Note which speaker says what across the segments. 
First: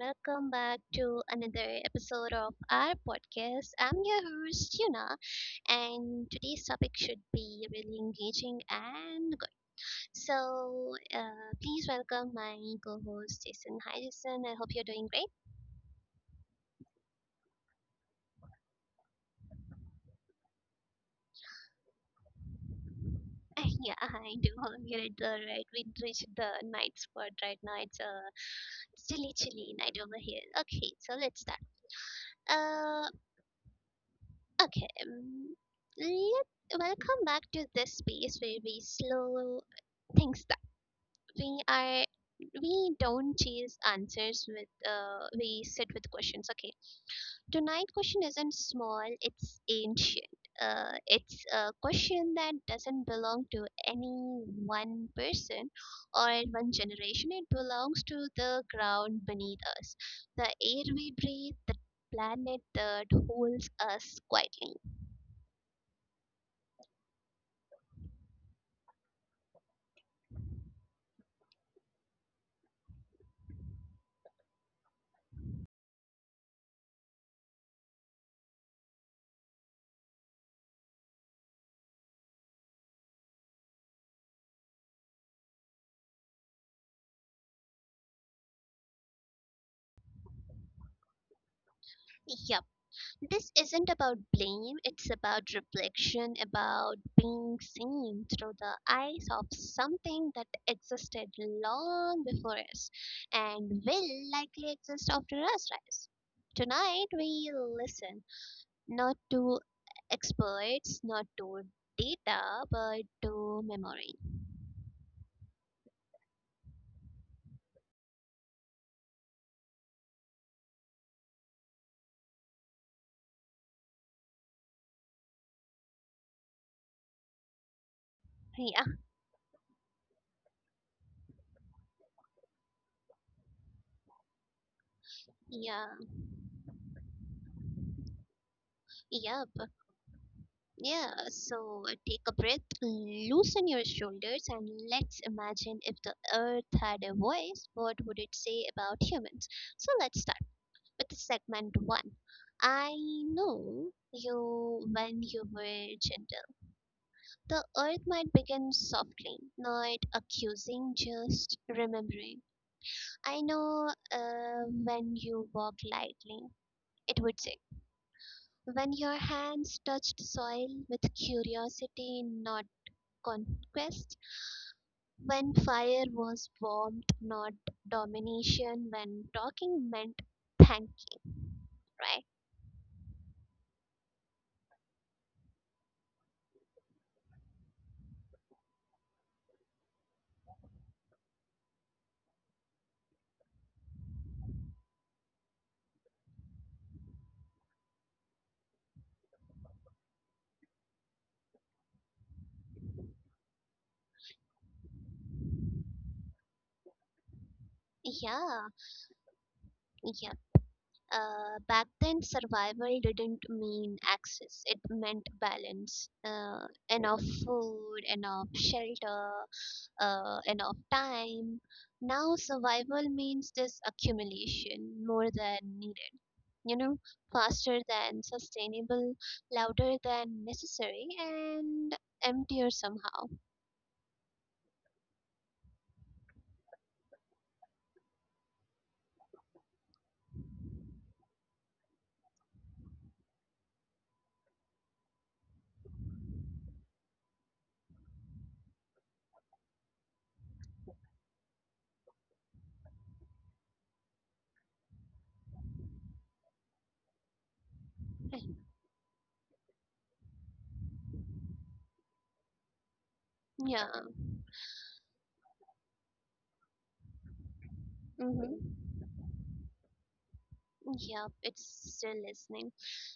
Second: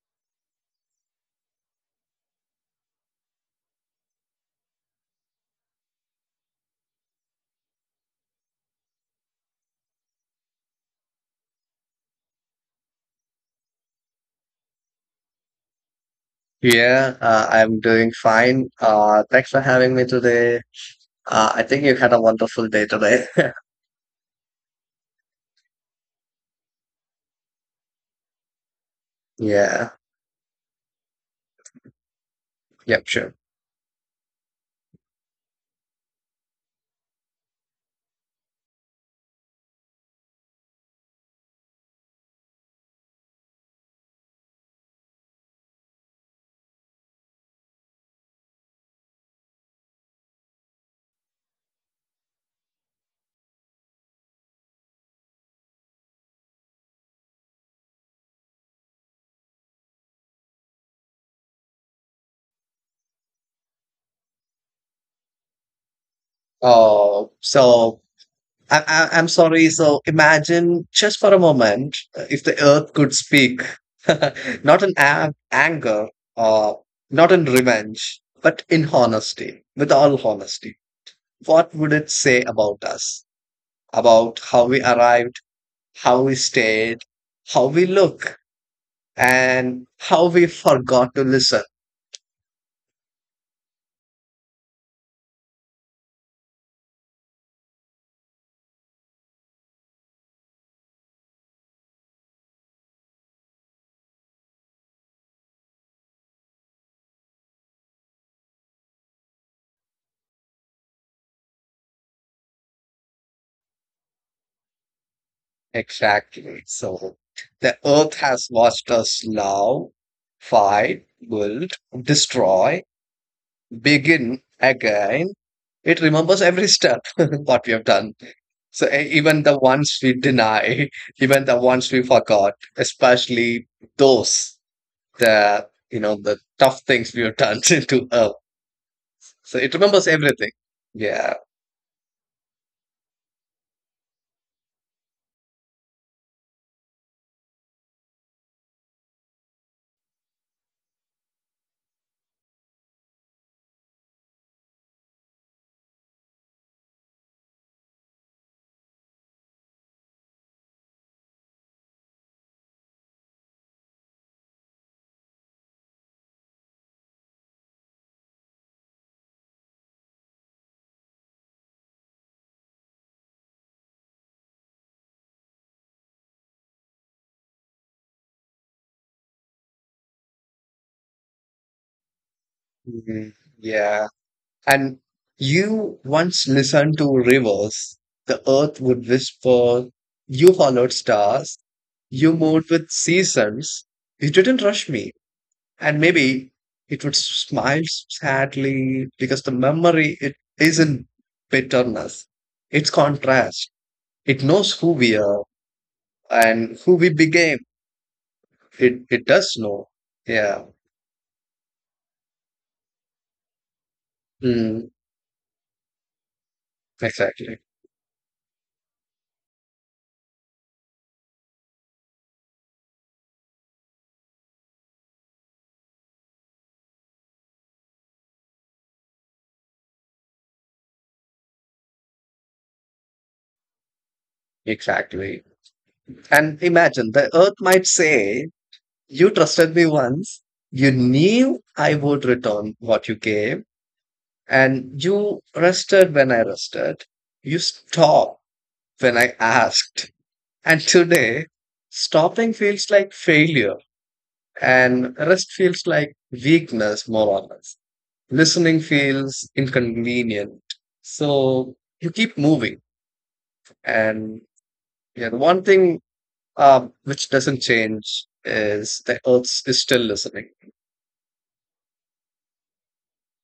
Speaker 1: welcome back to another episode of our podcast. I'm your host, Yuna, and today's topic should be really engaging and good. So, please welcome my co host, Jason. Hi, Jason, I hope you're doing great.
Speaker 2: Yeah, I'm doing fine. Thanks for having me today. I think you had a wonderful day today.
Speaker 1: Yeah, I do. We reached the night spot right now. It's chilly, chilly
Speaker 2: Yeah.
Speaker 1: night over here. Okay, so let's start.
Speaker 2: Yep,
Speaker 1: Uh,
Speaker 2: sure.
Speaker 1: Okay, let welcome back to this space where we slow things down. We are we don't chase answers with we sit with questions. Okay, tonight question isn't small; it's ancient. It's a question that doesn't belong to any one person or one generation. It belongs to the ground beneath us, the air we breathe, the planet that holds us quietly.
Speaker 2: Oh, so I'm sorry. So imagine just for a moment, if the earth could speak, not in anger or not in revenge, but in honesty, with all honesty. What would it say about us? About how we arrived, how we stayed, how we look, and how we forgot to listen.
Speaker 1: Yep. This isn't about blame, it's about reflection, about being seen through the eyes of something that existed long before us and will likely exist after us rise. Tonight we listen not to experts, not to data, but to memory.
Speaker 2: Exactly. So the earth has watched us love, fight, build, destroy, begin again. It remembers every step what we have done. So
Speaker 1: Yeah,
Speaker 2: even the ones we deny, even the ones we forgot, especially those the
Speaker 1: yeah,
Speaker 2: you know the tough things we have done to earth. So
Speaker 1: yep.
Speaker 2: it remembers everything.
Speaker 1: Yeah,
Speaker 2: Yeah.
Speaker 1: so take a breath, loosen your shoulders, and let's imagine if the earth had a voice, what would it say about humans? So let's start with segment one. I know you when you were gentle. The earth might begin softly, not accusing, just remembering. I know when you walked lightly, it would say. When your hands touched soil with curiosity, not conquest, when fire was warmed, not domination, when talking meant thanking, right?
Speaker 2: Mhm. Yeah. And you once listened to rivers. The earth would whisper. You followed stars. You moved with seasons. You didn't rush me. And maybe it would smile sadly, because the memory, it isn't bitterness. It's contrast. It knows who we are and who we became.
Speaker 1: Yeah,
Speaker 2: It does know.
Speaker 1: yeah.
Speaker 2: Yeah.
Speaker 1: Back then, survival didn't mean access,
Speaker 2: Mm,
Speaker 1: it meant balance. Enough
Speaker 2: exactly.
Speaker 1: food, enough shelter, enough time. Now, survival means this accumulation more than needed. you know, Faster than sustainable, louder than necessary, and emptier somehow.
Speaker 2: Exactly. And imagine the earth might say, You trusted me once. You knew I would return what you gave, and you rested when I rested. You stopped when I asked. And today, stopping feels like failure, and rest feels like weakness, more or less. Listening feels inconvenient. So you keep moving.
Speaker 1: Yeah.
Speaker 2: And yeah, the one thing, which doesn't change, is
Speaker 1: Mm-hmm.
Speaker 2: the earth is still listening.
Speaker 1: Yep, it's still listening.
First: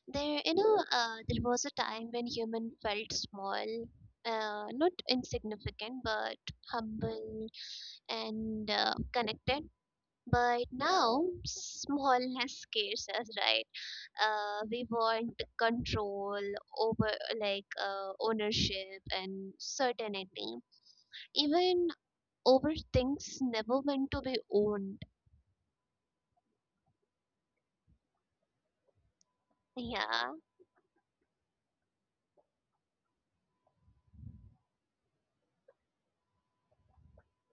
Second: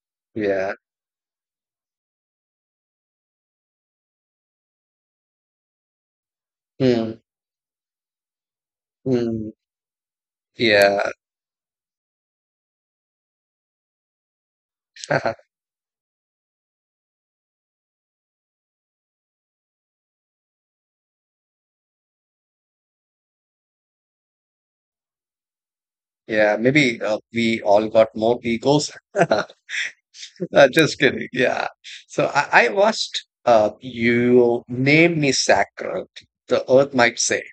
Speaker 1: There, you
Speaker 2: Yeah.
Speaker 1: know, uh, there was a time when human felt small, not insignificant, but
Speaker 2: Hmm.
Speaker 1: humble and
Speaker 2: Mm,
Speaker 1: connected. But
Speaker 2: yeah,
Speaker 1: now, smallness scares us, right? We want control over, like, ownership and certainty even over things never meant to be owned.
Speaker 2: yeah. Maybe we all got more egos.
Speaker 1: Yeah.
Speaker 2: Just kidding. Yeah. So I watched, you name me sacred. The earth might say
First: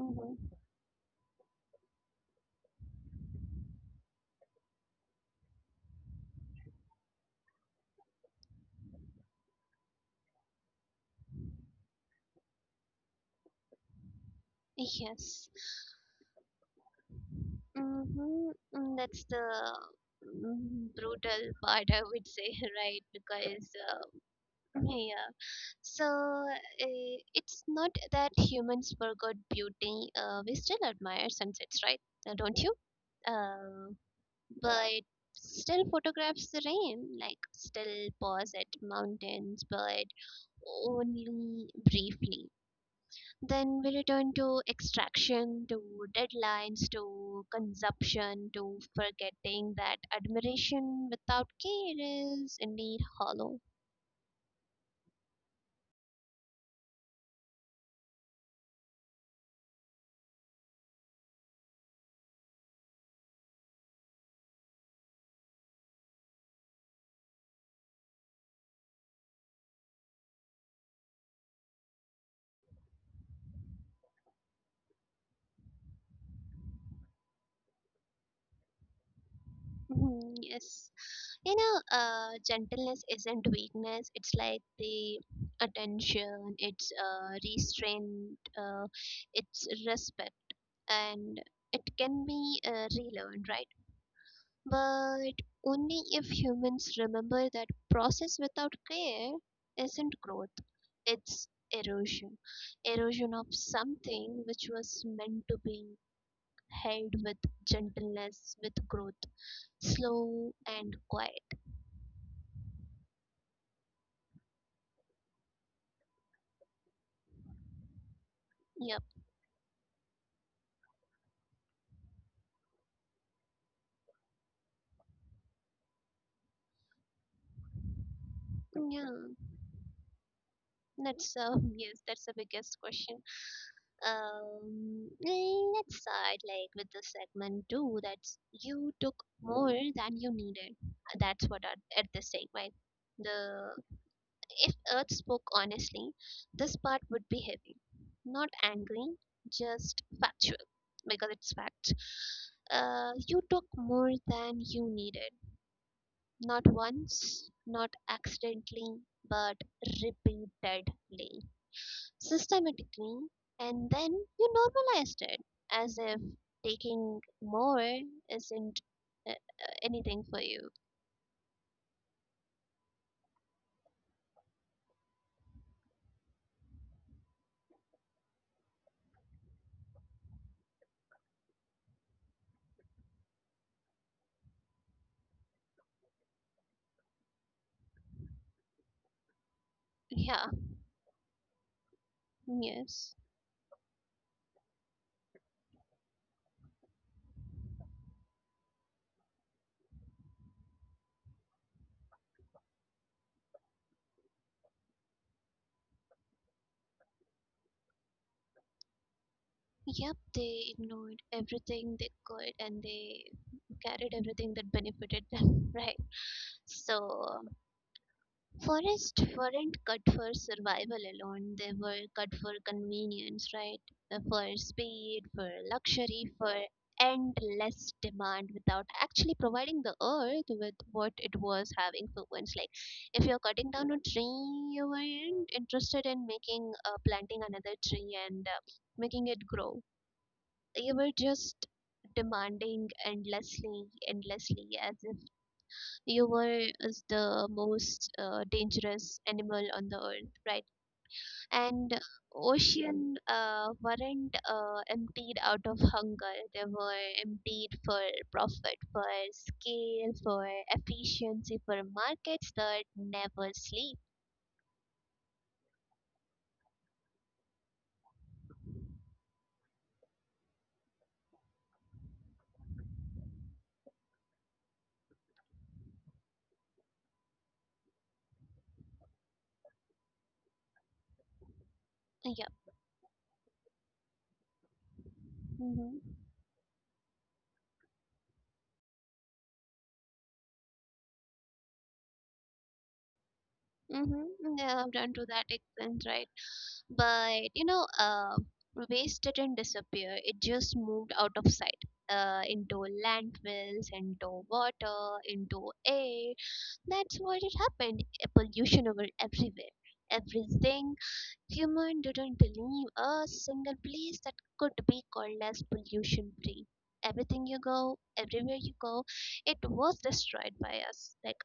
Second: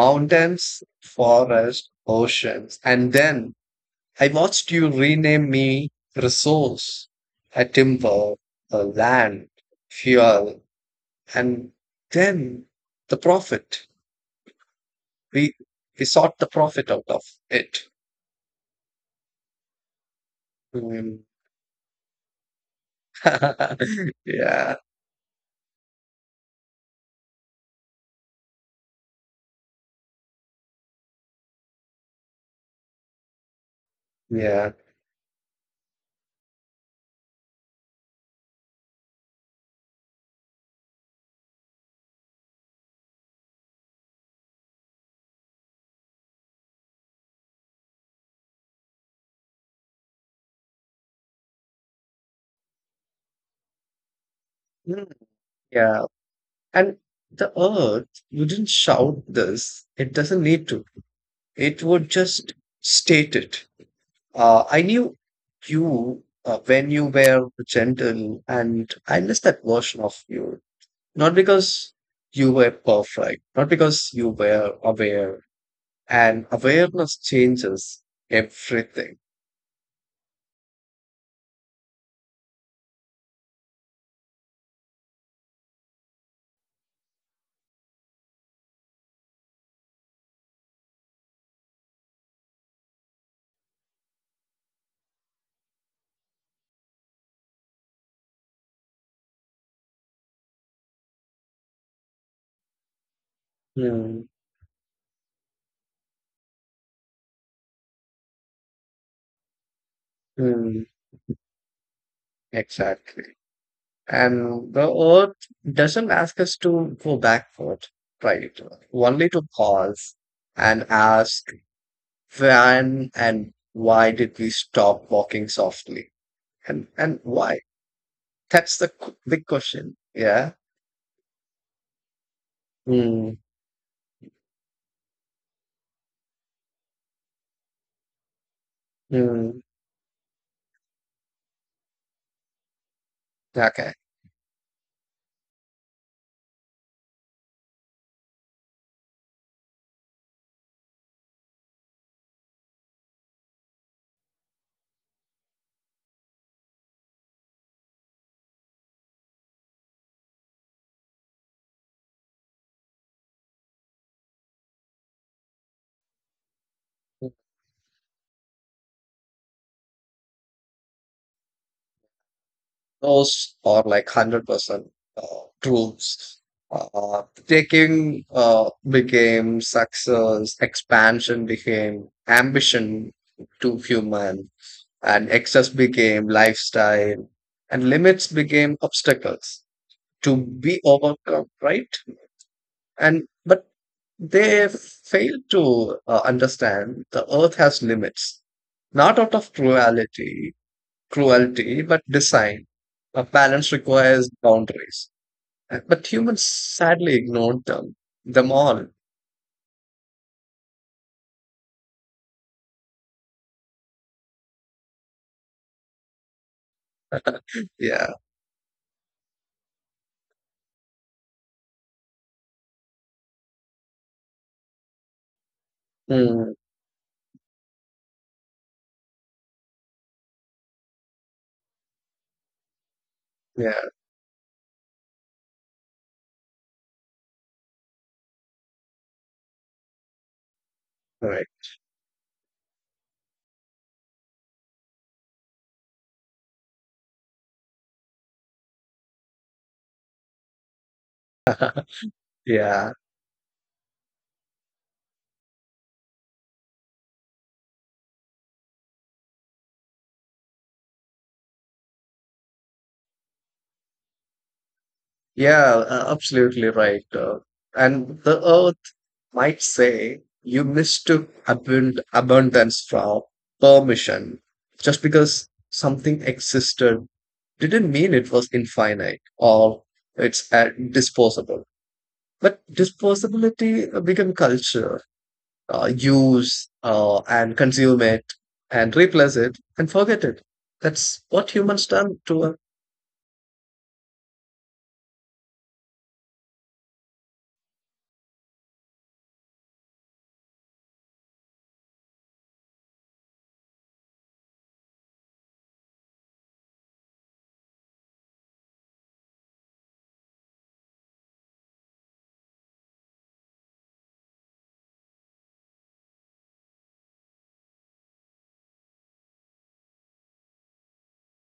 Speaker 1: Mm-hmm.
Speaker 2: forest, oceans, and then I watched you rename me resource, a timber, a land, fuel, and then the profit.
Speaker 1: Yes.
Speaker 2: We we sought the profit out of it.
Speaker 1: Mm-hmm. That's the
Speaker 2: Hmm.
Speaker 1: brutal part I would say, right, because,
Speaker 2: Yeah,
Speaker 1: yeah, so it's not that humans forgot beauty, we still admire sunsets, right? Don't you, uh,
Speaker 2: yeah,
Speaker 1: but still photographs the rain, like still pause at mountains, but only briefly. Then we return to extraction, to deadlines, to consumption, to forgetting that admiration without care is indeed hollow.
Speaker 2: mm, yeah. And the earth wouldn't shout this. It doesn't need to. It would just state it. I knew you, when you were gentle, and I miss that version of you. Not because you were perfect, not because you were aware. And awareness changes everything.
Speaker 1: Mhm, yes. Gentleness isn't weakness, it's like the attention, it's restraint, it's respect and it can be relearned, right? But only if humans remember that process without care isn't growth, it's erosion. Erosion of
Speaker 2: Mm,
Speaker 1: something which was meant to be held with gentleness, with growth, slow
Speaker 2: mm,
Speaker 1: and quiet.
Speaker 2: exactly. And the earth doesn't ask us to go backward, right?
Speaker 1: Yep.
Speaker 2: Only to pause and ask, when and why did we stop walking softly? And why? That's the
Speaker 1: Yeah.
Speaker 2: big question. Yeah.
Speaker 1: That's Yes, that's the biggest question.
Speaker 2: Mm,
Speaker 1: Let's start like with the segment two. That's you took
Speaker 2: mm,
Speaker 1: more than you needed. That's what at this segment. The
Speaker 2: okay.
Speaker 1: if Earth spoke honestly, this part would be heavy, not angry, just factual because it's fact. You took more than you needed, not once, not accidentally, but repeatedly, systematically, and then you normalized it as if taking more isn't anything for you.
Speaker 2: Those are like 100% uh, truths. Taking, became success, expansion became ambition to human, and excess became lifestyle, and limits became obstacles to
Speaker 1: Yeah,
Speaker 2: be overcome, right?
Speaker 1: yes.
Speaker 2: And but they fail to understand the earth has limits, not out of cruelty but design. A balance requires boundaries. But humans sadly ignored them all.
Speaker 1: Yep, they ignored everything they could and they carried everything that benefited them, right? So,
Speaker 2: Yeah.
Speaker 1: forests weren't cut for survival alone, they were cut for convenience, right? For speed, for luxury,
Speaker 2: Mm,
Speaker 1: for endless demand without actually providing the earth with what it was having for once. Like, if you're cutting
Speaker 2: yeah,
Speaker 1: down a tree, you weren't interested in making, planting another tree and making it grow. You were
Speaker 2: right,
Speaker 1: just demanding endlessly, endlessly, as if you were is the most dangerous animal on the earth, right? And
Speaker 2: yeah,
Speaker 1: ocean weren't emptied out of hunger, they were emptied for profit, for scale, for efficiency, for markets that never sleep.
Speaker 2: yeah, absolutely right, and the earth might say, you mistook abundance for permission. Just because something existed didn't mean it was infinite or it's disposable.
Speaker 1: Yeah.
Speaker 2: But disposability become culture.
Speaker 1: Mm-hmm.
Speaker 2: Use, and consume it, and replace it, and forget it. That's what humans done to us.
Speaker 1: Mm-hmm. Mm-hmm. Yeah, I've done to that extent, right? But waste didn't disappear. It just moved out of sight. Into landfills, into water, into air. That's what it happened. A pollution over everywhere. Everything. Human didn't leave a single place that could be called as pollution free. Everything you go, everywhere you go, it was destroyed by us. Like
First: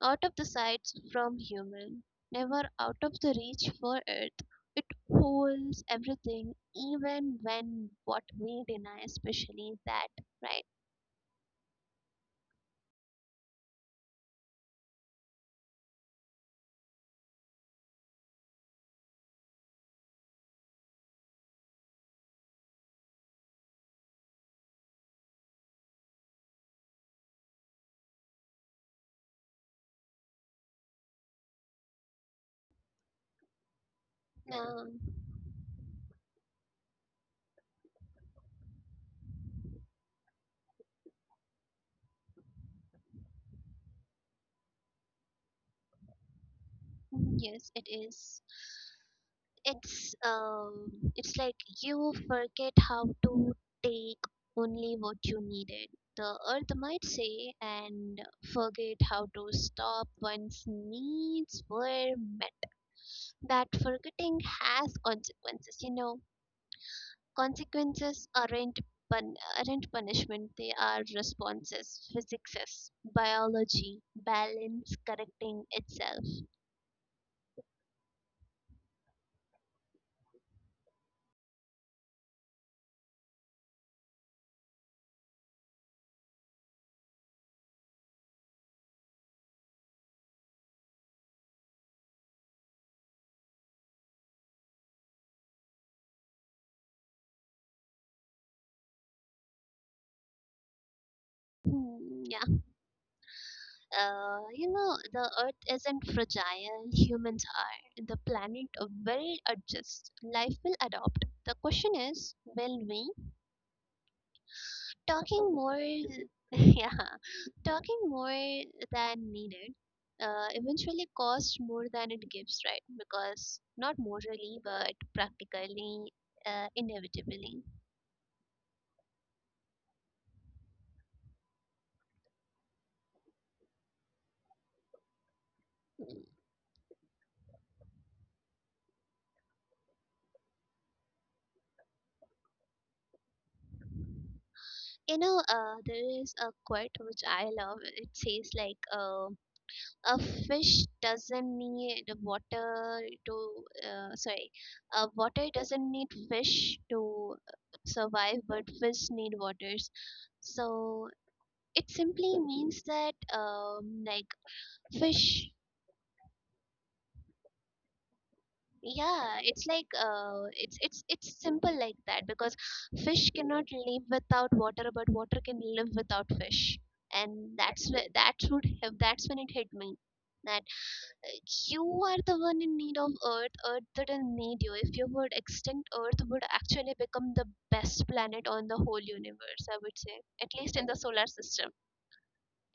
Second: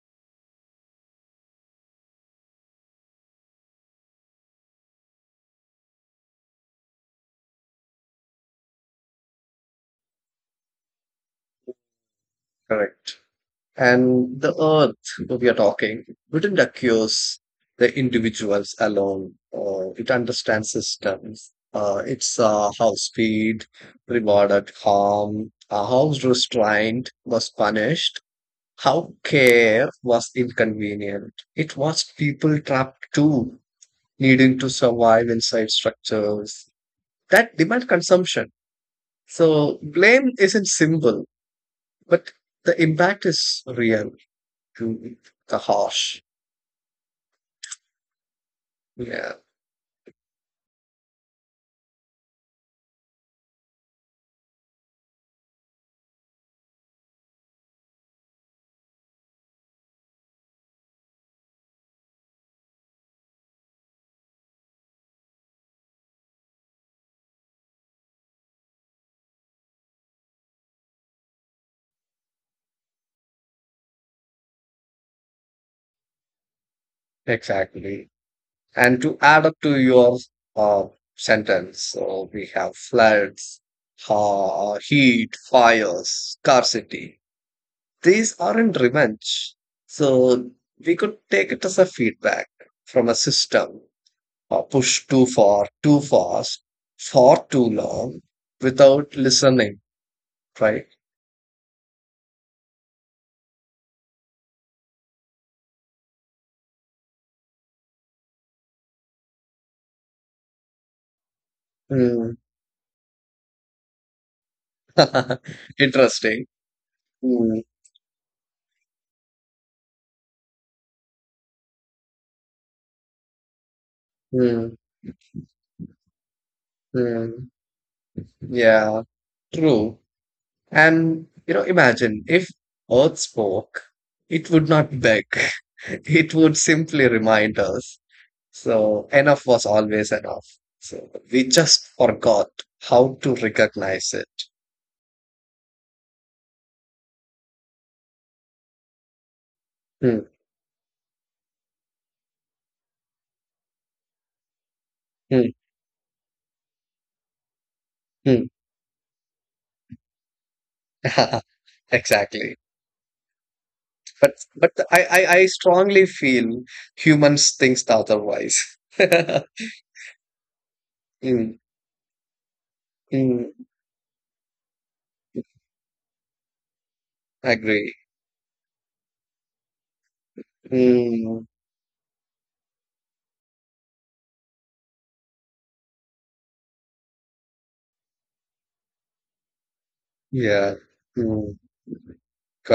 Speaker 1: out of the sights from human, never out of the reach for earth. It holds everything, even when what we deny, especially that, right?
Speaker 2: Correct. And the earth we are talking wouldn't accuse the individuals alone. It understands systems. It's, how speed rewarded harm, how restraint was punished, how care was inconvenient. It was people trapped too, needing to
Speaker 1: Um,
Speaker 2: survive inside structures that demand consumption. So blame isn't simple, but the impact is real to the harsh.
Speaker 1: yes, it is.
Speaker 2: Yeah,
Speaker 1: it's um it's like you forget how to take only what you needed, the earth might say, and forget how to stop once needs were met. That forgetting has consequences, consequences aren't aren't punishment, they are responses, physics, biology, balance correcting itself.
Speaker 2: exactly. And to add up to your uh, sentence, so we have floods, heat, fires, scarcity. These aren't revenge. So we could take it as a feedback from a system, or push too far, too fast, for too long without listening, right?
Speaker 1: Hmm, yeah. The earth isn't fragile, humans are. The planet will adjust, life will adopt. The question is,
Speaker 2: Mm.
Speaker 1: will we? Talking more.
Speaker 2: Interesting.
Speaker 1: Yeah,
Speaker 2: Mm,
Speaker 1: talking more than needed eventually costs more than it gives, right? Because not morally,
Speaker 2: mm,
Speaker 1: but practically,
Speaker 2: mm.
Speaker 1: inevitably.
Speaker 2: Yeah. True. And, imagine if Earth spoke, it would not beg. It would simply remind us. So enough was always enough. So we just forgot how to recognize it.
Speaker 1: You know, there is a quote which I love. It says, like, a
Speaker 2: Hmm,
Speaker 1: fish doesn't need water to, sorry, water
Speaker 2: hmm,
Speaker 1: doesn't need fish to survive, but fish need waters. So
Speaker 2: hmm.
Speaker 1: it simply
Speaker 2: Exactly.
Speaker 1: means that, like,
Speaker 2: But I
Speaker 1: fish.
Speaker 2: strongly feel humans think otherwise.
Speaker 1: Yeah, it's like it's
Speaker 2: Hmm,
Speaker 1: simple like that because fish
Speaker 2: hmm.
Speaker 1: cannot live without water but water can live without fish. And that's
Speaker 2: Agree.
Speaker 1: where that would have, that's when it hit me, that
Speaker 2: Hmm.
Speaker 1: you are the one in need of earth. Earth didn't need you. If you would extinct, earth would actually become the best planet on the whole universe, I would say, at
Speaker 2: Yeah.
Speaker 1: least in the solar
Speaker 2: Hmm.
Speaker 1: system.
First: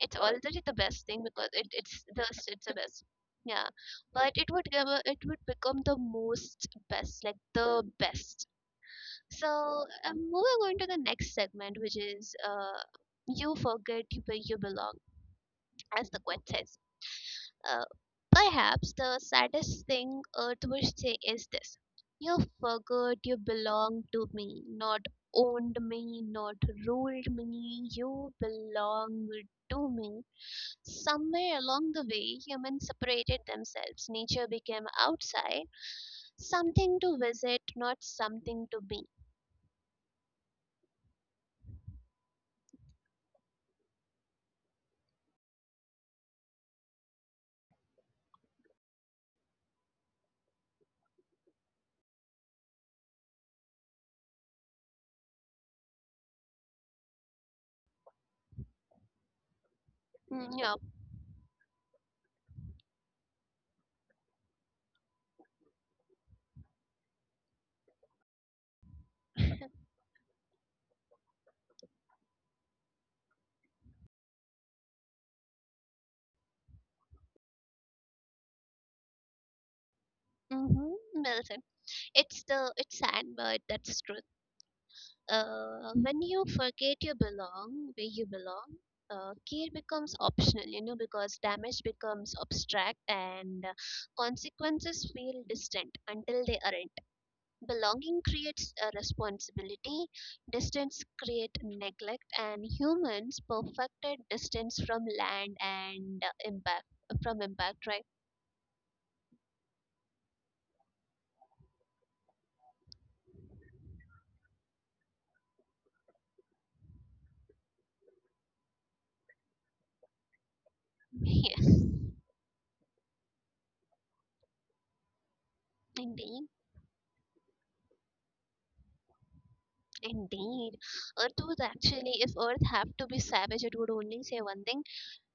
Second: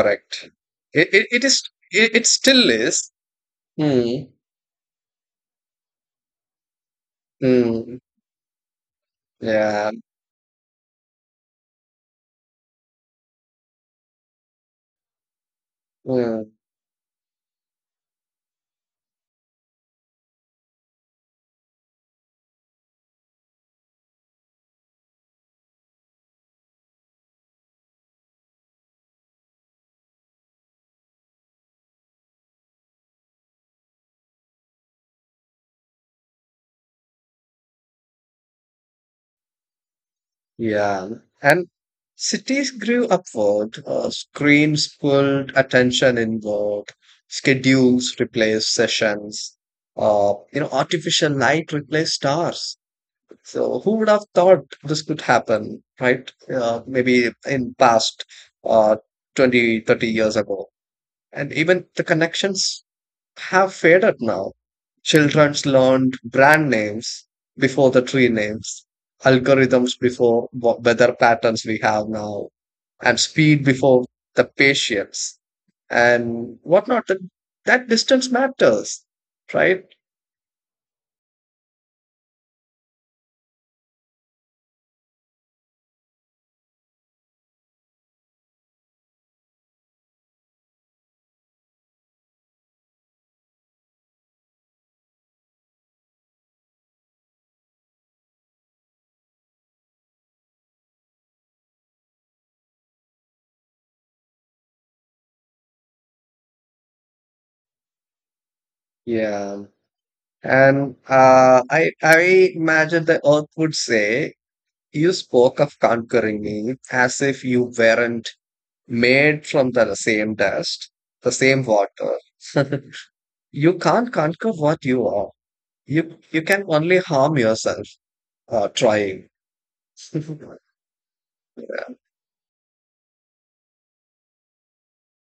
Speaker 1: It's already the best
Speaker 2: It
Speaker 1: thing
Speaker 2: it, it
Speaker 1: because
Speaker 2: is
Speaker 1: it, it's
Speaker 2: it,
Speaker 1: the
Speaker 2: it
Speaker 1: it's
Speaker 2: still
Speaker 1: the best.
Speaker 2: is.
Speaker 1: Yeah,
Speaker 2: Mm,
Speaker 1: but it would give a, it would become the most best like the
Speaker 2: mm.
Speaker 1: best. So,
Speaker 2: Yeah.
Speaker 1: moving on to the next segment, which is you forget where you belong, as the quote
Speaker 2: Mm.
Speaker 1: says. uh, Perhaps the saddest thing Earth would say is this. You forgot you belong to me, not owned me, not ruled me, you belong to me. Somewhere along the way, humans separated themselves. Nature became outside, something to visit, not something to be.
Speaker 2: Yeah. And cities grew upward, screens pulled attention inward, schedules replaced sessions, artificial light replaced stars. So who would have thought this could happen, right? Maybe in past uh, 20, 30 years
Speaker 1: Mm, yeah.
Speaker 2: ago. And even the connections have faded now. Children's learned brand names before the tree names, algorithms before weather patterns we have now, and speed before the patience and whatnot. That distance matters, right?
Speaker 1: Mm-hmm. Well said. It's sad, but that's true. When you forget you belong where you belong, care becomes optional, you know, because damage becomes abstract and consequences feel distant until they aren't. Belonging creates a responsibility, distance creates neglect, and humans perfected distance from land and impact from impact, right?
Speaker 2: Yeah. And I imagine the earth would say, You spoke of conquering me as if you weren't made from the same dust, the same
Speaker 1: Yes.
Speaker 2: water. You can't conquer what you are. You
Speaker 1: Indeed,
Speaker 2: can only harm yourself trying.
Speaker 1: indeed. Earth would actually, if Earth had to be savage, it would only say one thing:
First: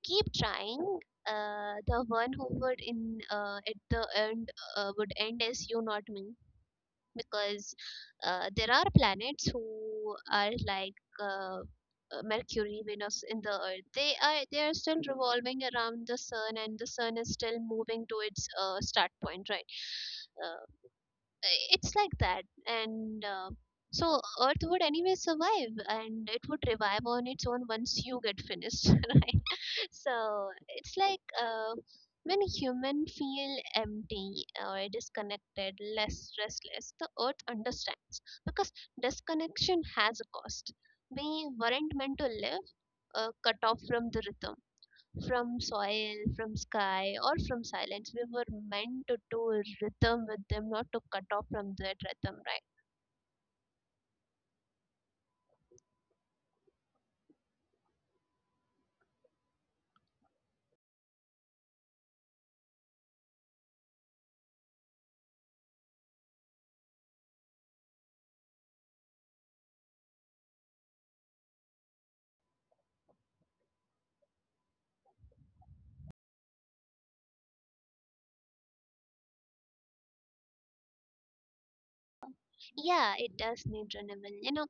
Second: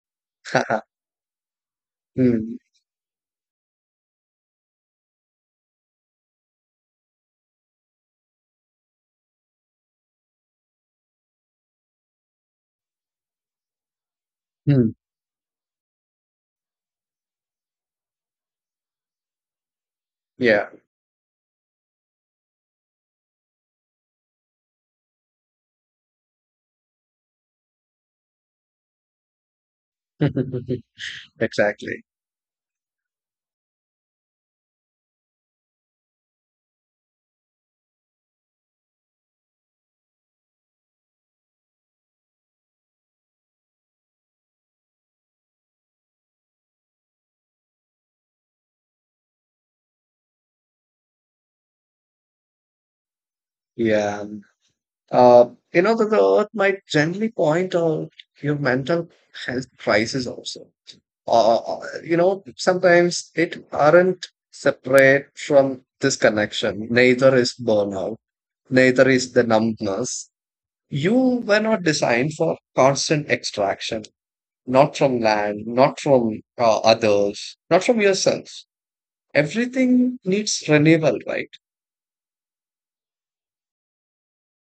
Speaker 1: keep trying. The one who
Speaker 2: Mm,
Speaker 1: would in, at the end, would end is you, not me. Because there are planets who are like, uh, Mercury, Venus, in the earth, they are
Speaker 2: mm,
Speaker 1: still revolving around the sun and the sun is still moving to its start point, right? uh,
Speaker 2: yeah,
Speaker 1: it's like that and, so earth would anyway survive and it would revive on its own once you get finished. Right? So it's like,
Speaker 2: exactly.
Speaker 1: when human feel empty or disconnected, less restless, the earth understands because disconnection has a cost. We weren't meant to live cut off from the rhythm, from soil, from sky, or from silence. We were meant to do rhythm with them, not to cut off from that rhythm, right?
Speaker 2: Yeah. Uh, you know that the earth might gently point out your mental health crisis also. Sometimes it aren't separate from this connection. Neither is burnout. Neither is the numbness. You were not designed for constant extraction, not from land, not from others, not from yourself. Everything needs renewal, right?
Speaker 1: Yeah, it does need renewal.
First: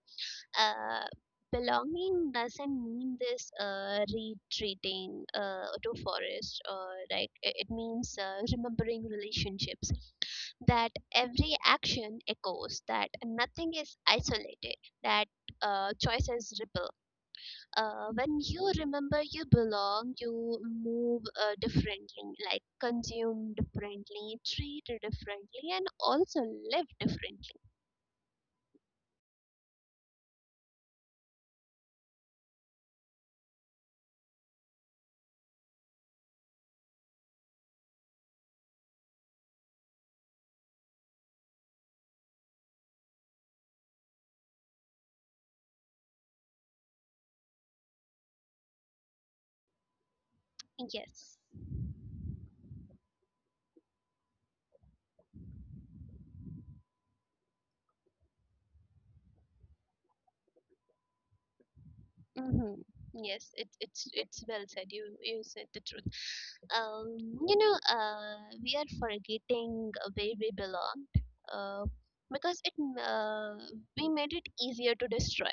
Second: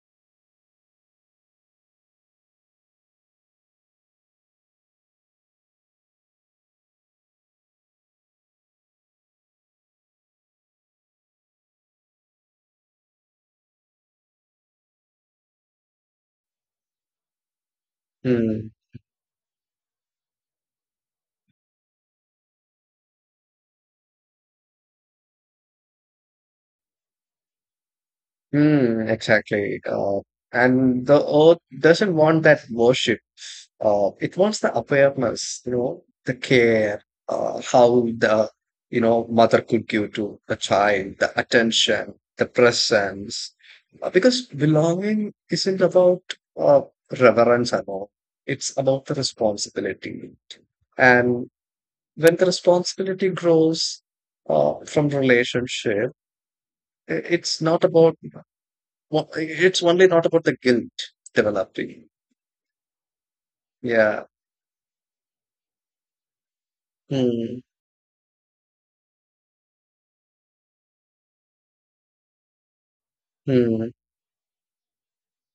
Speaker 1: uh, Belonging doesn't mean this retreating to forest, or like it means remembering relationships, that every action echoes, that nothing is isolated, that choices ripple. When
Speaker 2: Hmm.
Speaker 1: you remember you belong, you move differently, like consume differently, treat differently, and also live differently.
Speaker 2: Hmm. Exactly. And the earth doesn't want that worship. It was the awareness, the care, how the mother could give to the child, the attention, the presence. Because belonging isn't about, uh, reverence and all; it's about the responsibility.
Speaker 1: Yes.
Speaker 2: And when the responsibility grows from relationship, i- it's not about it's only not about the guilt developing.
Speaker 1: Mm-hmm. Yes, it, it's
Speaker 2: Yeah.
Speaker 1: it's well said. You said the truth. Um, you
Speaker 2: Hmm.
Speaker 1: know, we are forgetting where we belonged, uh, because
Speaker 2: Hmm.
Speaker 1: we made it easier to destroy.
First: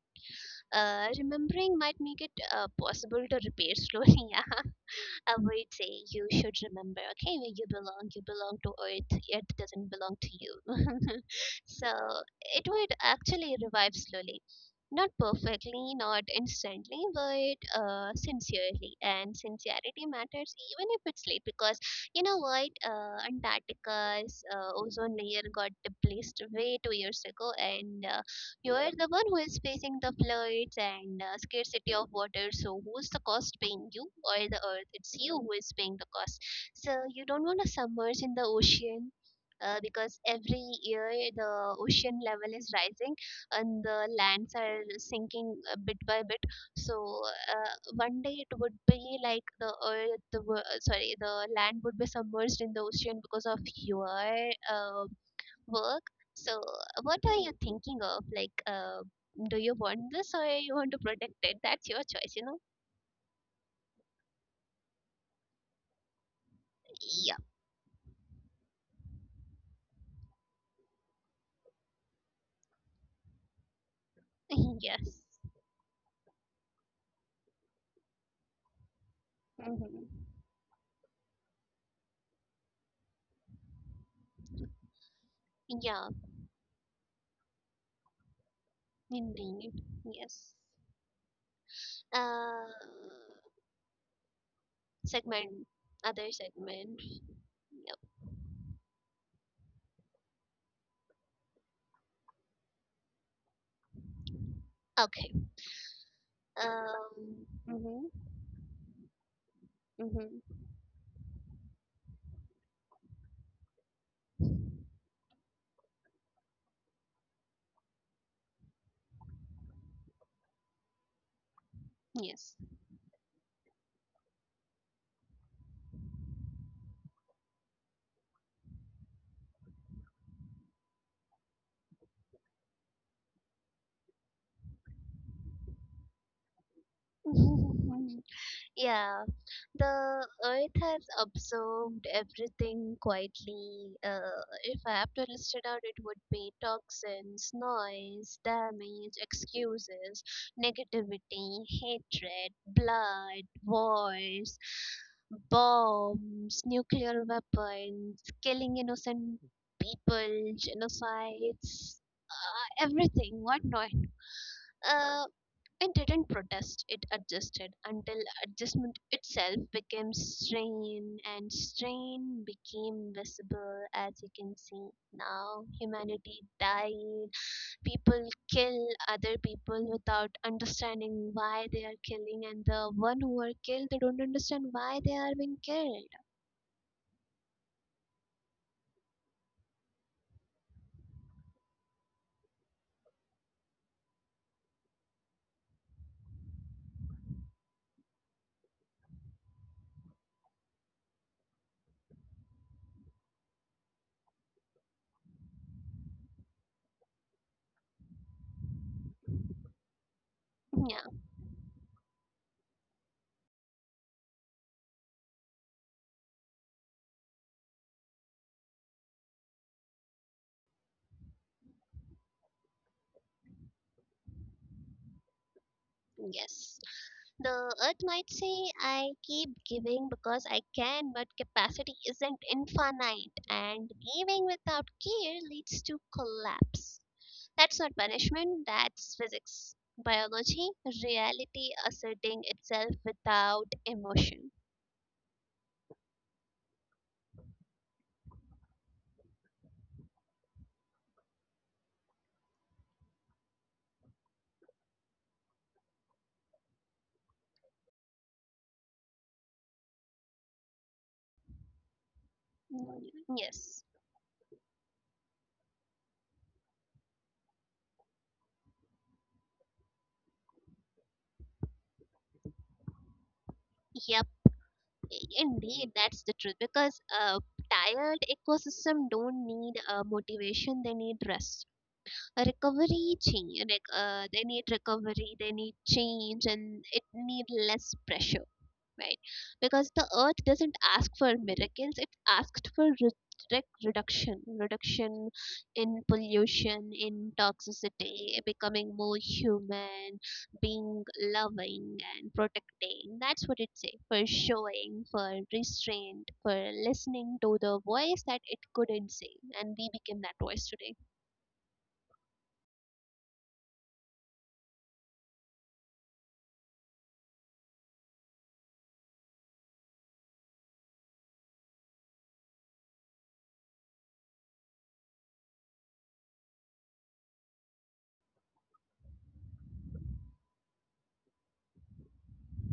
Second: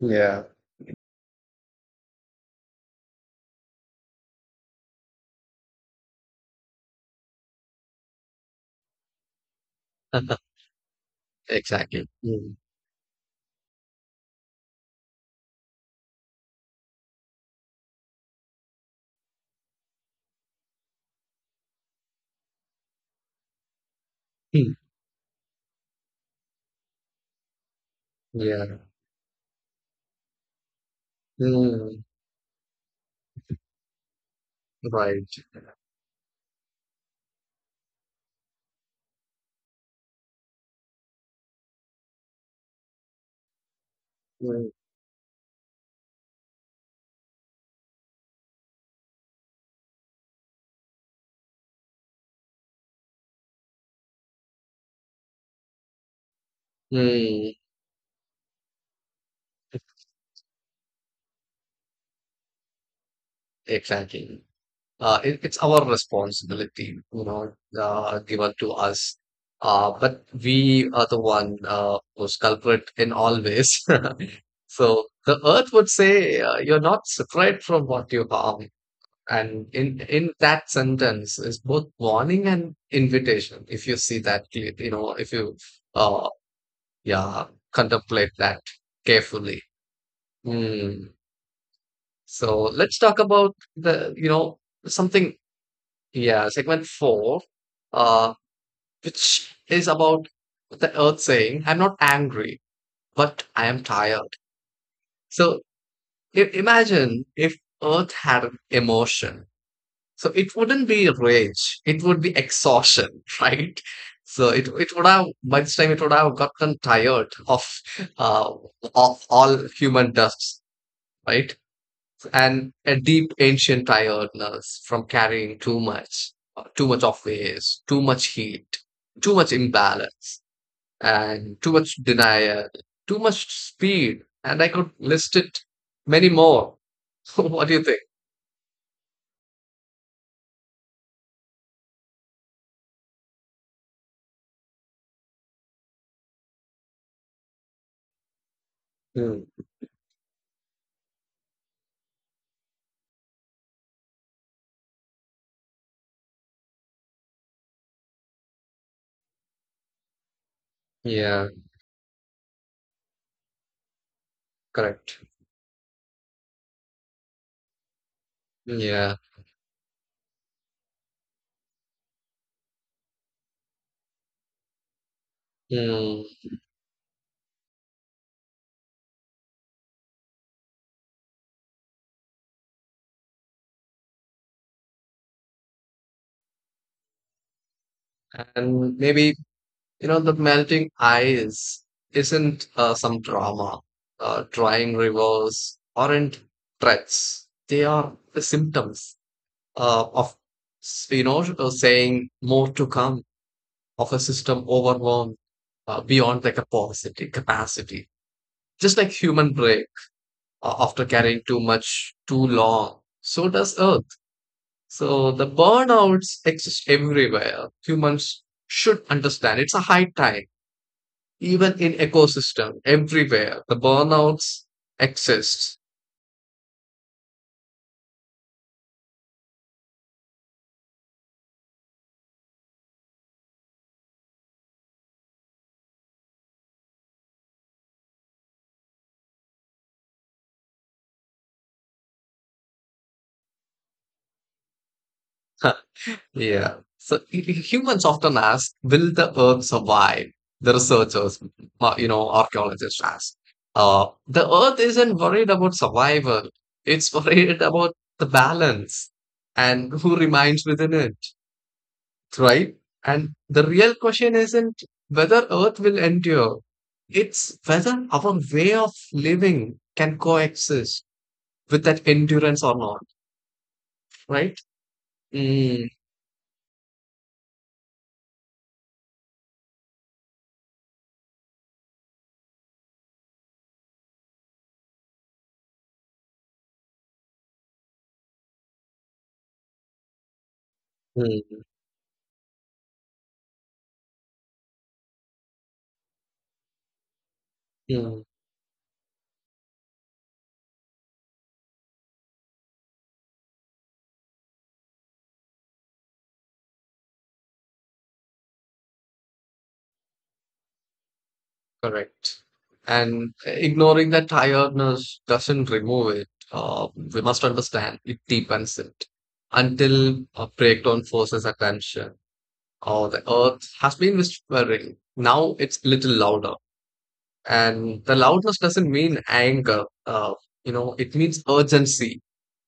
Speaker 2: Yeah.
Speaker 1: Remembering might make it possible to repair slowly. I would say you should remember, okay, where you belong. You belong to earth, earth doesn't belong to you. So
Speaker 2: Exactly. Mm.
Speaker 1: it would actually revive slowly, not perfectly, not instantly, but sincerely. And sincerity matters even if it's late, because you know what, Antarctica's
Speaker 2: Mm.
Speaker 1: ozone layer got replaced way 2 years ago and
Speaker 2: Yeah.
Speaker 1: you're the one who is facing the floods and scarcity of
Speaker 2: Mm.
Speaker 1: water. So, who's the cost paying, you or the earth? It's
Speaker 2: Right.
Speaker 1: you who is paying the cost. So, you don't want to submerge in the ocean. Because every year the ocean level is rising and the lands
Speaker 2: Mm.
Speaker 1: are sinking bit by bit, so uh, one day it would be like the earth the wo- sorry the land would be submerged in the ocean because of your uh, work. So, what are you
Speaker 2: Mm.
Speaker 1: thinking of? Like, do you want this or you want to protect it? That's your choice, you know?
Speaker 2: Exactly. It's our responsibility, given to us. But we are the one, who's culprit in all ways.
Speaker 1: Yeah.
Speaker 2: So
Speaker 1: Yes.
Speaker 2: the earth would say, you're not separate from what you harm. And
Speaker 1: Mm-hmm.
Speaker 2: in that sentence is both warning and invitation. If you see that, if you,
Speaker 1: Yeah,
Speaker 2: uh, yeah, contemplate that carefully.
Speaker 1: indeed. Yes.
Speaker 2: Hmm.
Speaker 1: Uh,
Speaker 2: So let's talk about something,
Speaker 1: segment, Other
Speaker 2: yeah, segment
Speaker 1: segment.
Speaker 2: four,
Speaker 1: Yep.
Speaker 2: uh, which is about the earth saying, I'm not angry, but I am tired.
Speaker 1: Okay.
Speaker 2: So imagine
Speaker 1: Um.
Speaker 2: if
Speaker 1: Mm-hmm.
Speaker 2: earth had an emotion. So
Speaker 1: Mm-hmm.
Speaker 2: it wouldn't be rage, it would be exhaustion, right? So it would have, by this time, it would have gotten tired uh, of all human dust, right?
Speaker 1: Yes.
Speaker 2: And a deep ancient tiredness from carrying too much of waste, too much heat, too much imbalance, and too much denial, too much speed. And I could list it many more. What do you think?
Speaker 1: Yeah, the earth has absorbed everything quietly. If I have to list it out, it would be toxins, noise, damage,
Speaker 2: Hmm.
Speaker 1: excuses, negativity, hatred, blood, wars, bombs, nuclear weapons, killing innocent people,
Speaker 2: Yeah,
Speaker 1: genocides, everything, What Yeah. Uh,
Speaker 2: correct.
Speaker 1: it didn't protest, it adjusted until adjustment
Speaker 2: Yeah.
Speaker 1: itself became strain, and strain became visible as you can see now.
Speaker 2: Hmm.
Speaker 1: Humanity died, people kill other people without understanding why they are killing, and the one who are killed, they don't understand why they are being killed.
Speaker 2: And maybe, the melting ice isn't, some drama, drying rivers aren't threats. They are the symptoms of, saying more to come, of a system overwhelmed beyond the capacity. Just like human break,
Speaker 1: Yeah,
Speaker 2: after carrying too much too long, so does Earth. So the burnouts exist everywhere. Humans should understand. It's a high time. Even in ecosystem, everywhere the burnouts exists.
Speaker 1: yes. The earth might say, I keep giving because I can, but capacity isn't infinite, and giving without care leads to collapse. That's not punishment, that's physics. Biology, reality asserting itself without emotion.
Speaker 2: Yeah, so humans often ask, will the earth survive? The researchers, archaeologists ask, the earth isn't worried about survival. It's worried about the balance and who remains within it, right?
Speaker 1: Mm,
Speaker 2: And the
Speaker 1: yes.
Speaker 2: real question isn't whether earth will endure. It's whether our way of living can coexist with that endurance or not,
Speaker 1: Yep,
Speaker 2: right?
Speaker 1: indeed,
Speaker 2: Mm,
Speaker 1: that's the truth because a tired ecosystem don't need motivation, they need rest, a recovery change, like, they need recovery, they need change, and it need less pressure, right? Because the earth doesn't ask for
Speaker 2: mm,
Speaker 1: miracles, it asked for reduction reduction in pollution, in
Speaker 2: mm,
Speaker 1: toxicity, becoming more human being, loving and protecting. That's what it say, for showing, for restraint, for listening to the voice that it couldn't say, and we became that voice today.
Speaker 2: correct. And ignoring that tiredness doesn't remove it. We must understand it deepens it until a breakdown forces attention. Or the earth has been whispering. Now it's little louder. And the loudness doesn't mean anger. It means urgency.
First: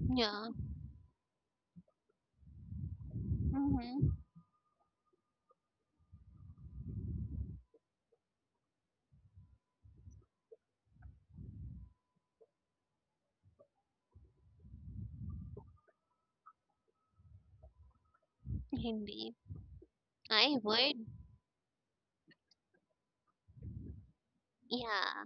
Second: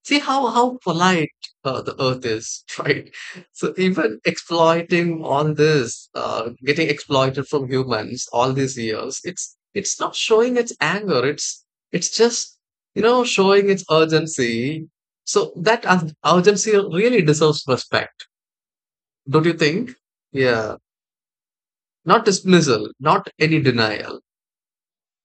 Speaker 2: See
Speaker 1: Yeah.
Speaker 2: how polite the earth is, right? So,
Speaker 1: Hmm.
Speaker 2: even exploiting all this, getting exploited from humans all these years, it's not showing its anger. It's just showing its urgency. So that urgency really deserves respect,
Speaker 1: Hindi.
Speaker 2: don't you think?
Speaker 1: I
Speaker 2: Yeah,
Speaker 1: would.
Speaker 2: not dismissal, not any denial.
Speaker 1: Yeah.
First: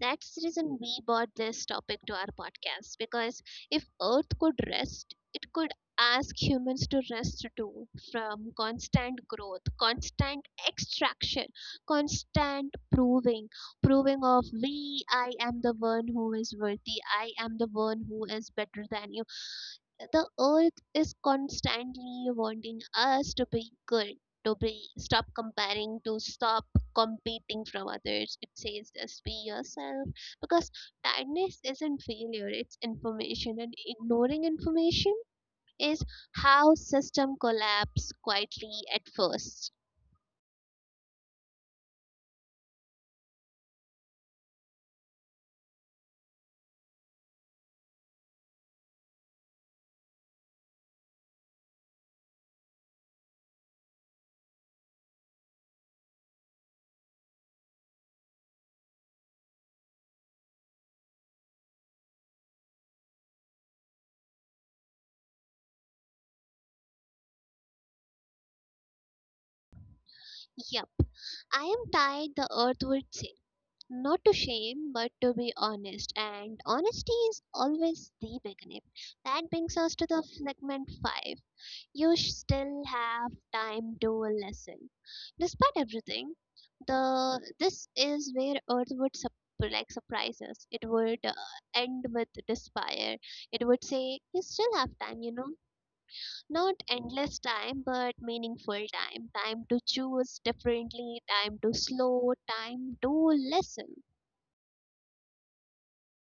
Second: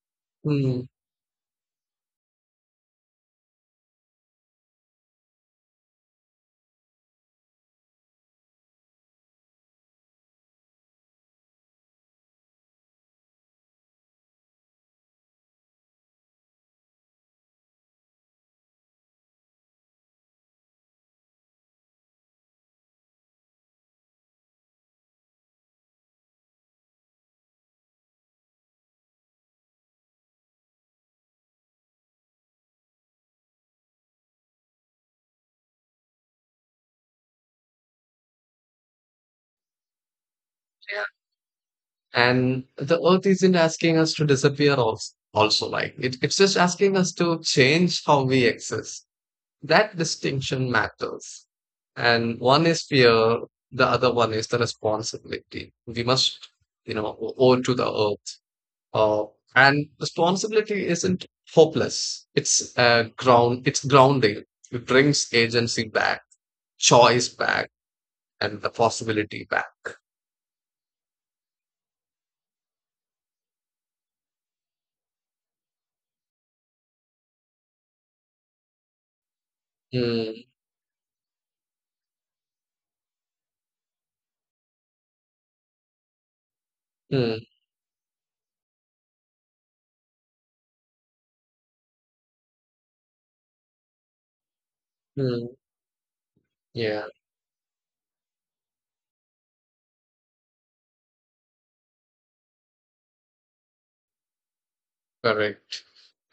Speaker 1: That's the reason
Speaker 2: Hmm.
Speaker 1: we bought this topic to our podcast, because if Earth could rest, it could ask humans to rest too, from constant growth, constant extraction, constant proving, proving of we, I am the one who is worthy, I am the one who is better than you. The earth is constantly wanting us to be good, to be stop comparing, to stop competing from others. It says just be yourself, because tiredness isn't failure, it's information, and ignoring information is how system collapse quietly at first.
Speaker 2: And the earth isn't asking us to disappear also, like it's just asking us to change how we exist. That distinction matters, and one is fear, the other one is the responsibility we must you know owe to the earth. uh, and responsibility isn't hopeless. It's grounding. It brings agency back, choice back, and the possibility back.
Speaker 1: Yup, I am tired, the earth would say. Not to shame, but to be honest. And honesty is always the beginning. That brings us to the
Speaker 2: Mm,
Speaker 1: segment 5. You sh- still have time to listen. Despite everything,
Speaker 2: mm,
Speaker 1: the this is where Earth would like surprise us. It would end with despair. It would say, You still have time, you know,
Speaker 2: mm.
Speaker 1: not
Speaker 2: Yeah,
Speaker 1: endless time, but meaningful time. Time to choose differently, time to slow, time to listen.
Speaker 2: correct.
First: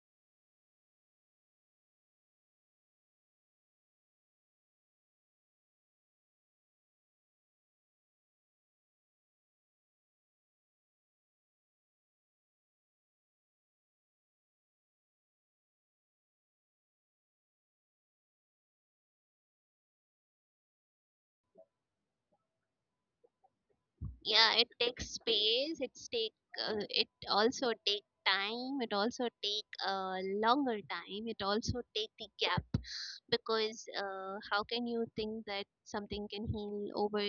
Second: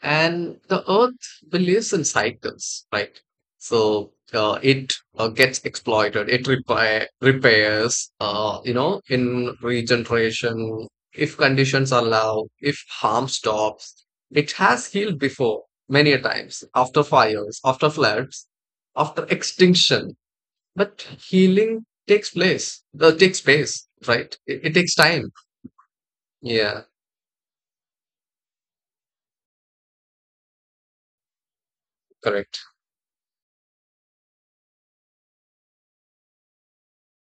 Speaker 2: And the earth believes in cycles, right? So it gets exploited, it repairs, in regeneration, if conditions allow, if harm stops. It has healed before many a times, after fires, after floods, after extinction. But healing takes place, takes space, right?
Speaker 1: Yeah,
Speaker 2: It,
Speaker 1: it
Speaker 2: it takes
Speaker 1: takes
Speaker 2: time.
Speaker 1: space, it's take,
Speaker 2: Yeah,
Speaker 1: it also take time, it also take a, longer time, it also take the
Speaker 2: correct.
Speaker 1: gap, because how can you think that something can heal over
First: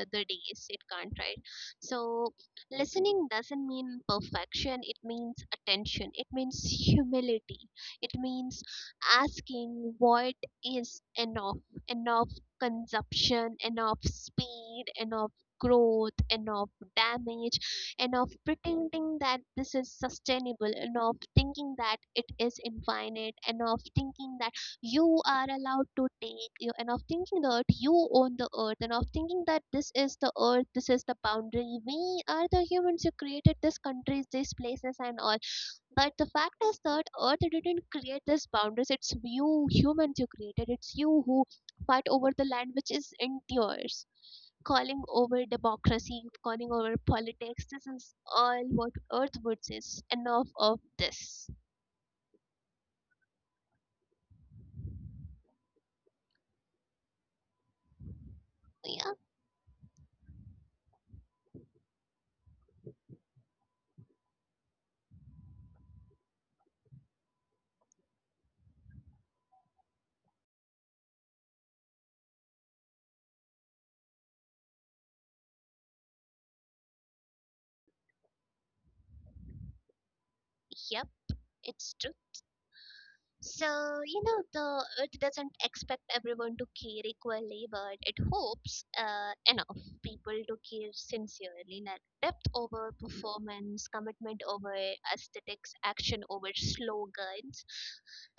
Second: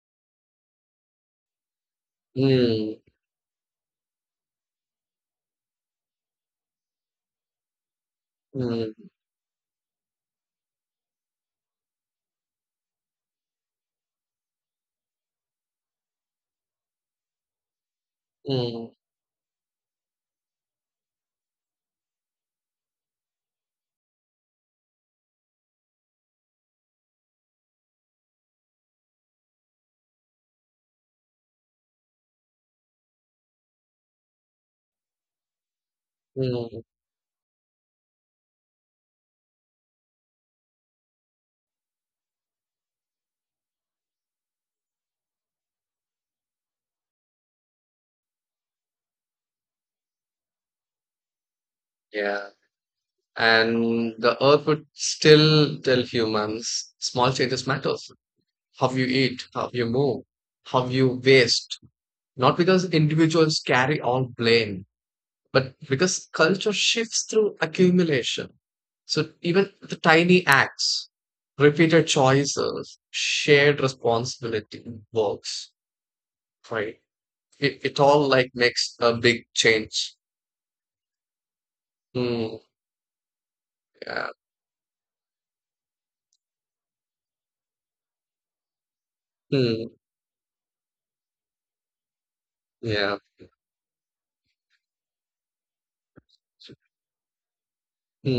Speaker 1: the days? It can't, right? So
Speaker 2: Mm,
Speaker 1: listening doesn't mean perfection, it means attention, it means humility, it means
Speaker 2: mm,
Speaker 1: asking what is enough. Enough consumption, enough speed, enough growth, enough damage, enough
Speaker 2: mm,
Speaker 1: pretending that this is sustainable, enough thinking that it is infinite, enough thinking that you are allowed to take, you, enough thinking that you own the earth, enough thinking that this is the earth, this is the boundary. We are the humans who created these countries, these places, and all. But the fact
Speaker 2: mm.
Speaker 1: is that Earth didn't create these boundaries. It's you humans who created. It's you who fight over the land which is in yours, calling over democracy, calling over politics. This is all what Earth would says. Enough of this.
Speaker 2: Yeah. And the earth would still tell humans, small changes matters, how you
Speaker 1: Yeah,
Speaker 2: eat, how you move, how you waste, not because individuals carry all blame, but because culture shifts through accumulation. So even the tiny acts, repeated choices, shared responsibility works, right? It all like makes a big change.
Speaker 1: yep, it's true.
Speaker 2: Hmm,
Speaker 1: So, you
Speaker 2: yeah.
Speaker 1: know, the it doesn't expect everyone to care equally, but it hopes enough
Speaker 2: Hmm,
Speaker 1: people to care sincerely. Like depth over
Speaker 2: yeah.
Speaker 1: performance, commitment over aesthetics, action over slogans.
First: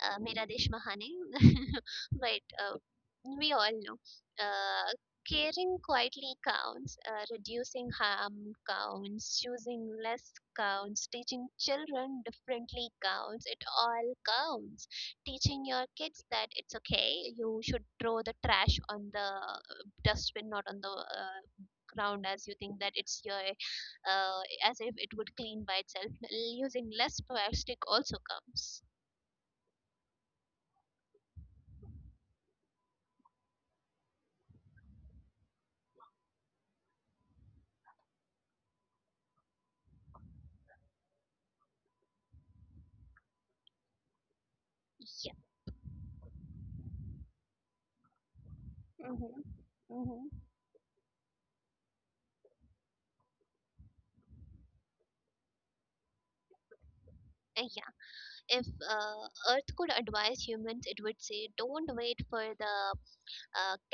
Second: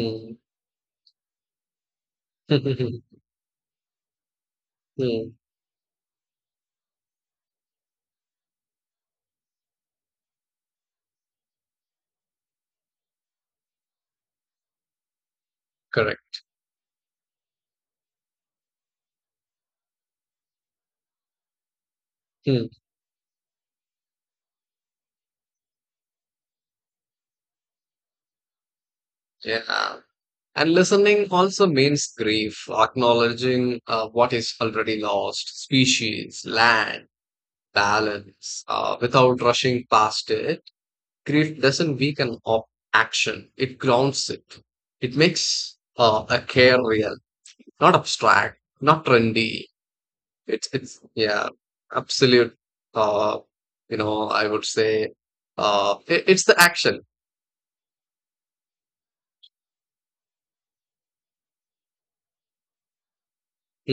Speaker 1: Mera Desh Mahane. but
Speaker 2: Hmm. Hmm,
Speaker 1: We all know. Uh,
Speaker 2: hmm.
Speaker 1: Caring quietly counts, reducing harm counts, choosing less counts, teaching children differently counts. It all counts, teaching your kids
Speaker 2: Correct.
Speaker 1: that it's okay, you should throw the trash on the, dustbin, not on the, ground, as you
Speaker 2: Hmm.
Speaker 1: think that it's your, as if it would clean by itself. Using less plastic also comes.
Speaker 2: Yeah. And listening also means grief, acknowledging, what is already lost, species, land, balance, without rushing past it. Grief doesn't weaken action, it grounds it. It
Speaker 1: Yeah.
Speaker 2: makes a care real, not abstract, not
Speaker 1: Mm-hmm.
Speaker 2: trendy.
Speaker 1: Mm-hmm.
Speaker 2: It's yeah, absolute, uh, I would say, it's the action.
Speaker 1: Yeah, if uh, earth could advise humans, it would say don't wait for the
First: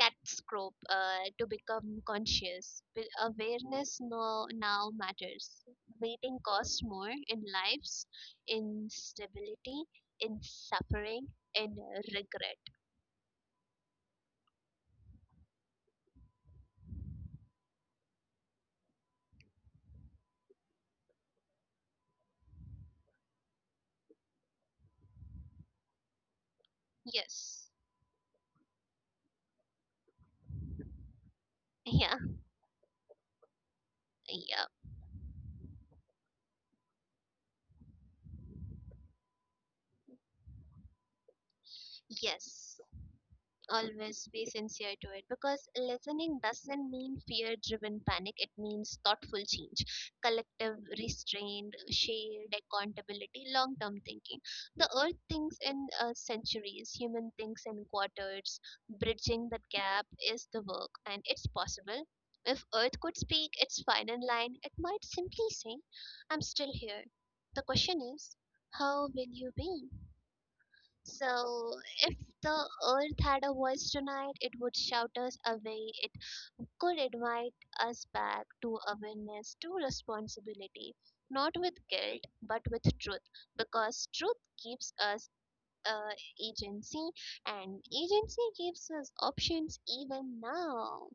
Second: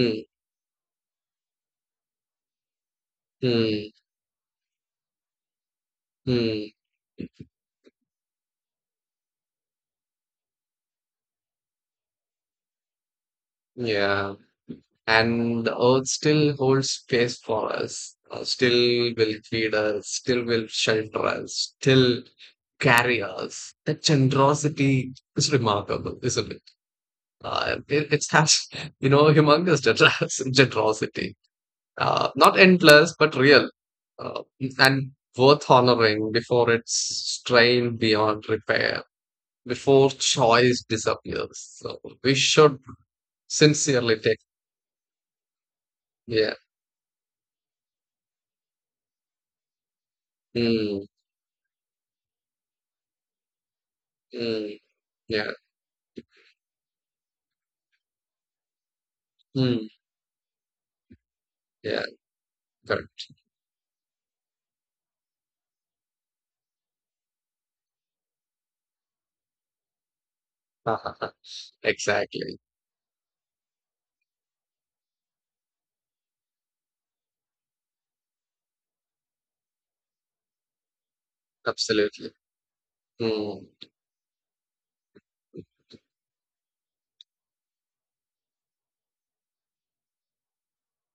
Speaker 1: cat's catastrophe to become conscious. But
Speaker 2: hmm,
Speaker 1: awareness, no, now matters. Waiting
Speaker 2: hmm,
Speaker 1: costs more in lives, in stability, in suffering, in regret.
Speaker 2: yeah. And the earth still holds space for us, still will feed us, still will shelter us, still carry us. That generosity is remarkable, isn't it?
Speaker 1: Yes.
Speaker 2: It it's has, humongous generosity.
Speaker 1: Yeah.
Speaker 2: Not endless, but real, uh,
Speaker 1: Yeah.
Speaker 2: and worth honoring before it's strained beyond repair, before choice disappears. So we should
Speaker 1: Yes.
Speaker 2: sincerely
Speaker 1: Always
Speaker 2: take,
Speaker 1: be sincere to it, because listening
Speaker 2: yeah.
Speaker 1: doesn't mean fear driven panic, it means thoughtful change, collective
Speaker 2: Mm,
Speaker 1: restraint, shared accountability, long term thinking.
Speaker 2: mm.
Speaker 1: The earth
Speaker 2: Yeah.
Speaker 1: thinks in centuries, human thinks in quarters. Bridging that
Speaker 2: Mm.
Speaker 1: gap is the work, and it's
Speaker 2: Yeah.
Speaker 1: possible. If earth
Speaker 2: Correct.
Speaker 1: could speak its final line, it might simply say, I'm still here. The question is, how will you be?
Speaker 2: Ha, ha, ha.
Speaker 1: So, if
Speaker 2: Exactly.
Speaker 1: the earth had a voice tonight, it would shout us away. It could invite us back to awareness, to responsibility, not with guilt,
Speaker 2: Absolutely.
Speaker 1: but with truth,
Speaker 2: Mm.
Speaker 1: because truth gives us uh, agency, and agency gives us options even now.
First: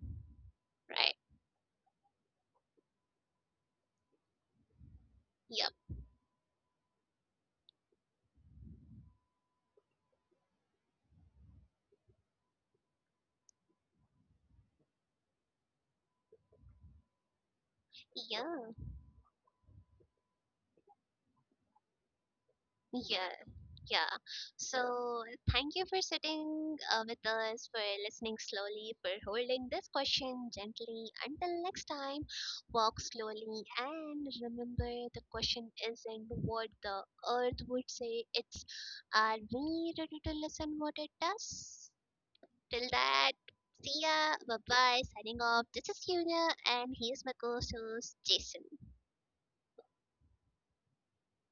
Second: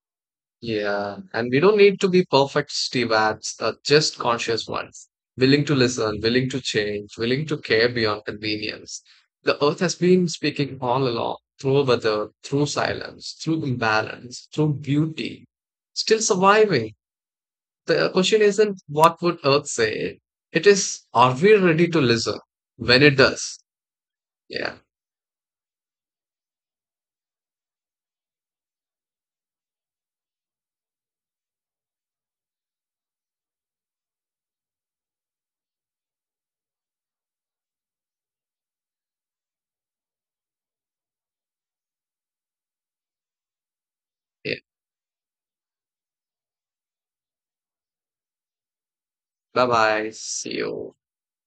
Speaker 1: Right?
Speaker 2: Yeah. And we don't need to be perfect Steve Abs, just conscious ones, willing
Speaker 1: Yep.
Speaker 2: to listen, willing to change, willing to care beyond convenience. The earth has been speaking all along, through weather, through silence, through imbalance, through beauty, still surviving. The question
Speaker 1: Yeah.
Speaker 2: isn't, what would earth say? It is, are we ready to listen when it
Speaker 1: Yeah.
Speaker 2: does?
Speaker 1: Yeah.
Speaker 2: Yeah.
Speaker 1: So thank you for sitting with us, for listening slowly, for holding this question gently. Until next time, walk slowly and remember, the question isn't what the earth would say, it's are we ready to listen what it does? Till that, see ya.
Speaker 2: Yeah.
Speaker 1: Bye bye. Signing off. This is Yuna, and here's my co host, Jason.
Speaker 2: Bye bye. See you.